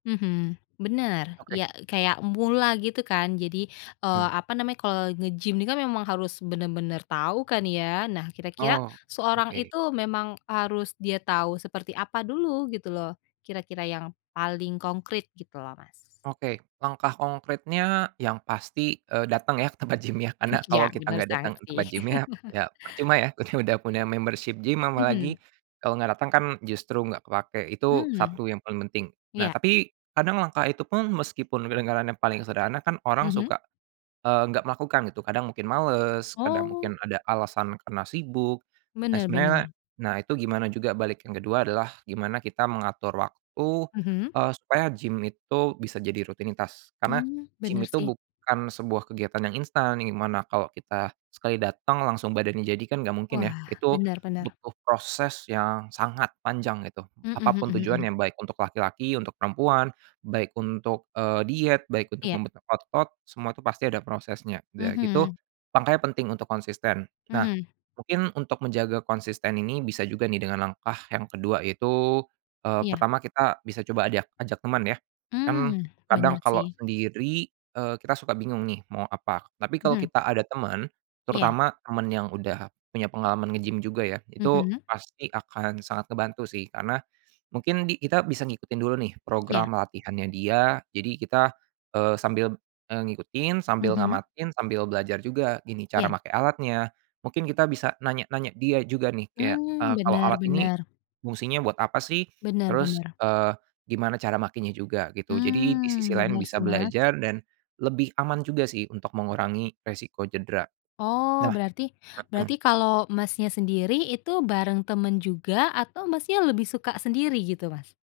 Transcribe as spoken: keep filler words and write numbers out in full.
Mhm, bener Oke. ya kayak mula gitu kan? Jadi, eee, Mmm. apa namanya kalau nge-gym ini kan memang harus bener-bener tahu kan ya? Nah kira-kira, Oh seorang oke. itu memang harus dia tahu seperti apa dulu gitu loh, kira-kira yang paling konkrit gitu loh, Mas. Oke langkah konkretnya yang pasti, eee, dateng ya ke tempat gym-nya karena Iya kalau kita bener nggak sangat dateng ke sih. tempat gym-nya ya percuma ya kita udah punya membership gym apalagi, Mhm. kalau nggak dateng kan justru gak kepake itu Mhm, satu yang paling penting nah iya. tapi kadang langkah itu pun meskipun kedengarannya paling sederhana kan orang Mhm. suka, eee, nggak melakukan gitu kadang mungkin males, kadang Oh. mungkin ada alasan karena sibuk, nah Bener sebenarnya, bener. nah itu gimana juga balik yang kedua adalah gimana kita mengatur waktu, Mhm. eee, supaya gym itu bisa jadi rutinitas karena, Mmm, gym bener itu sih. bukan sebuah kegiatan yang instan yang dimana kalau kita sekali dateng langsung badannya jadi kan gak mungkin ya Wah itu, bener bener. butuh proses yang sangat panjang itu Mhm apa mhm pun mhm. tujuannya baik untuk laki-laki, untuk perempuan, baik untuk, eee, diet, baik untuk Iya. membentuk otot semua itu pasti ada prosesnya udah gitu, Mhm. mangkanya penting untuk konsisten nah, Mhm. mungkin untuk menjaga konsisten ini bisa juga nih dengan langkah yang kedua yaitu, eee, Iya. pertama kita bisa coba ajak ajak temen ya, kan Mmm, kadang bener kalau sih. sendiri, eee, kita suka bingung nih mau apa tapi kalau Mhm. kita ada temen, Iya. terutama temen yang udah punya pengalaman nge-gym juga ya itu Mhm. pasti akan sangat ngebantu sih karena, mungkin di kita bisa ngikutin dulu nih Iya. program latihannya dia jadi kita, eee, sambil, eee, ngikutin sambil Mhm. ngamatin sambil belajar juga gini cara Iya. make alatnya, mungkin kita bisa nanya-nanya dia juga nih kayak, Mmm, eee, kalau bener alat ini, bener. fungsinya buat apa sih? Bener Terus, bener. eee, gimana cara makenya juga gitu jadi di sisi Mmm, lain bener bisa sih, Mas. belajar dan, lebih aman juga sih untuk mengurangi resiko cedera Oh nah, berarti heeh. berarti kalau Masnya sendiri itu bareng temen juga atau Masnya lebih suka sendiri gitu, Mas?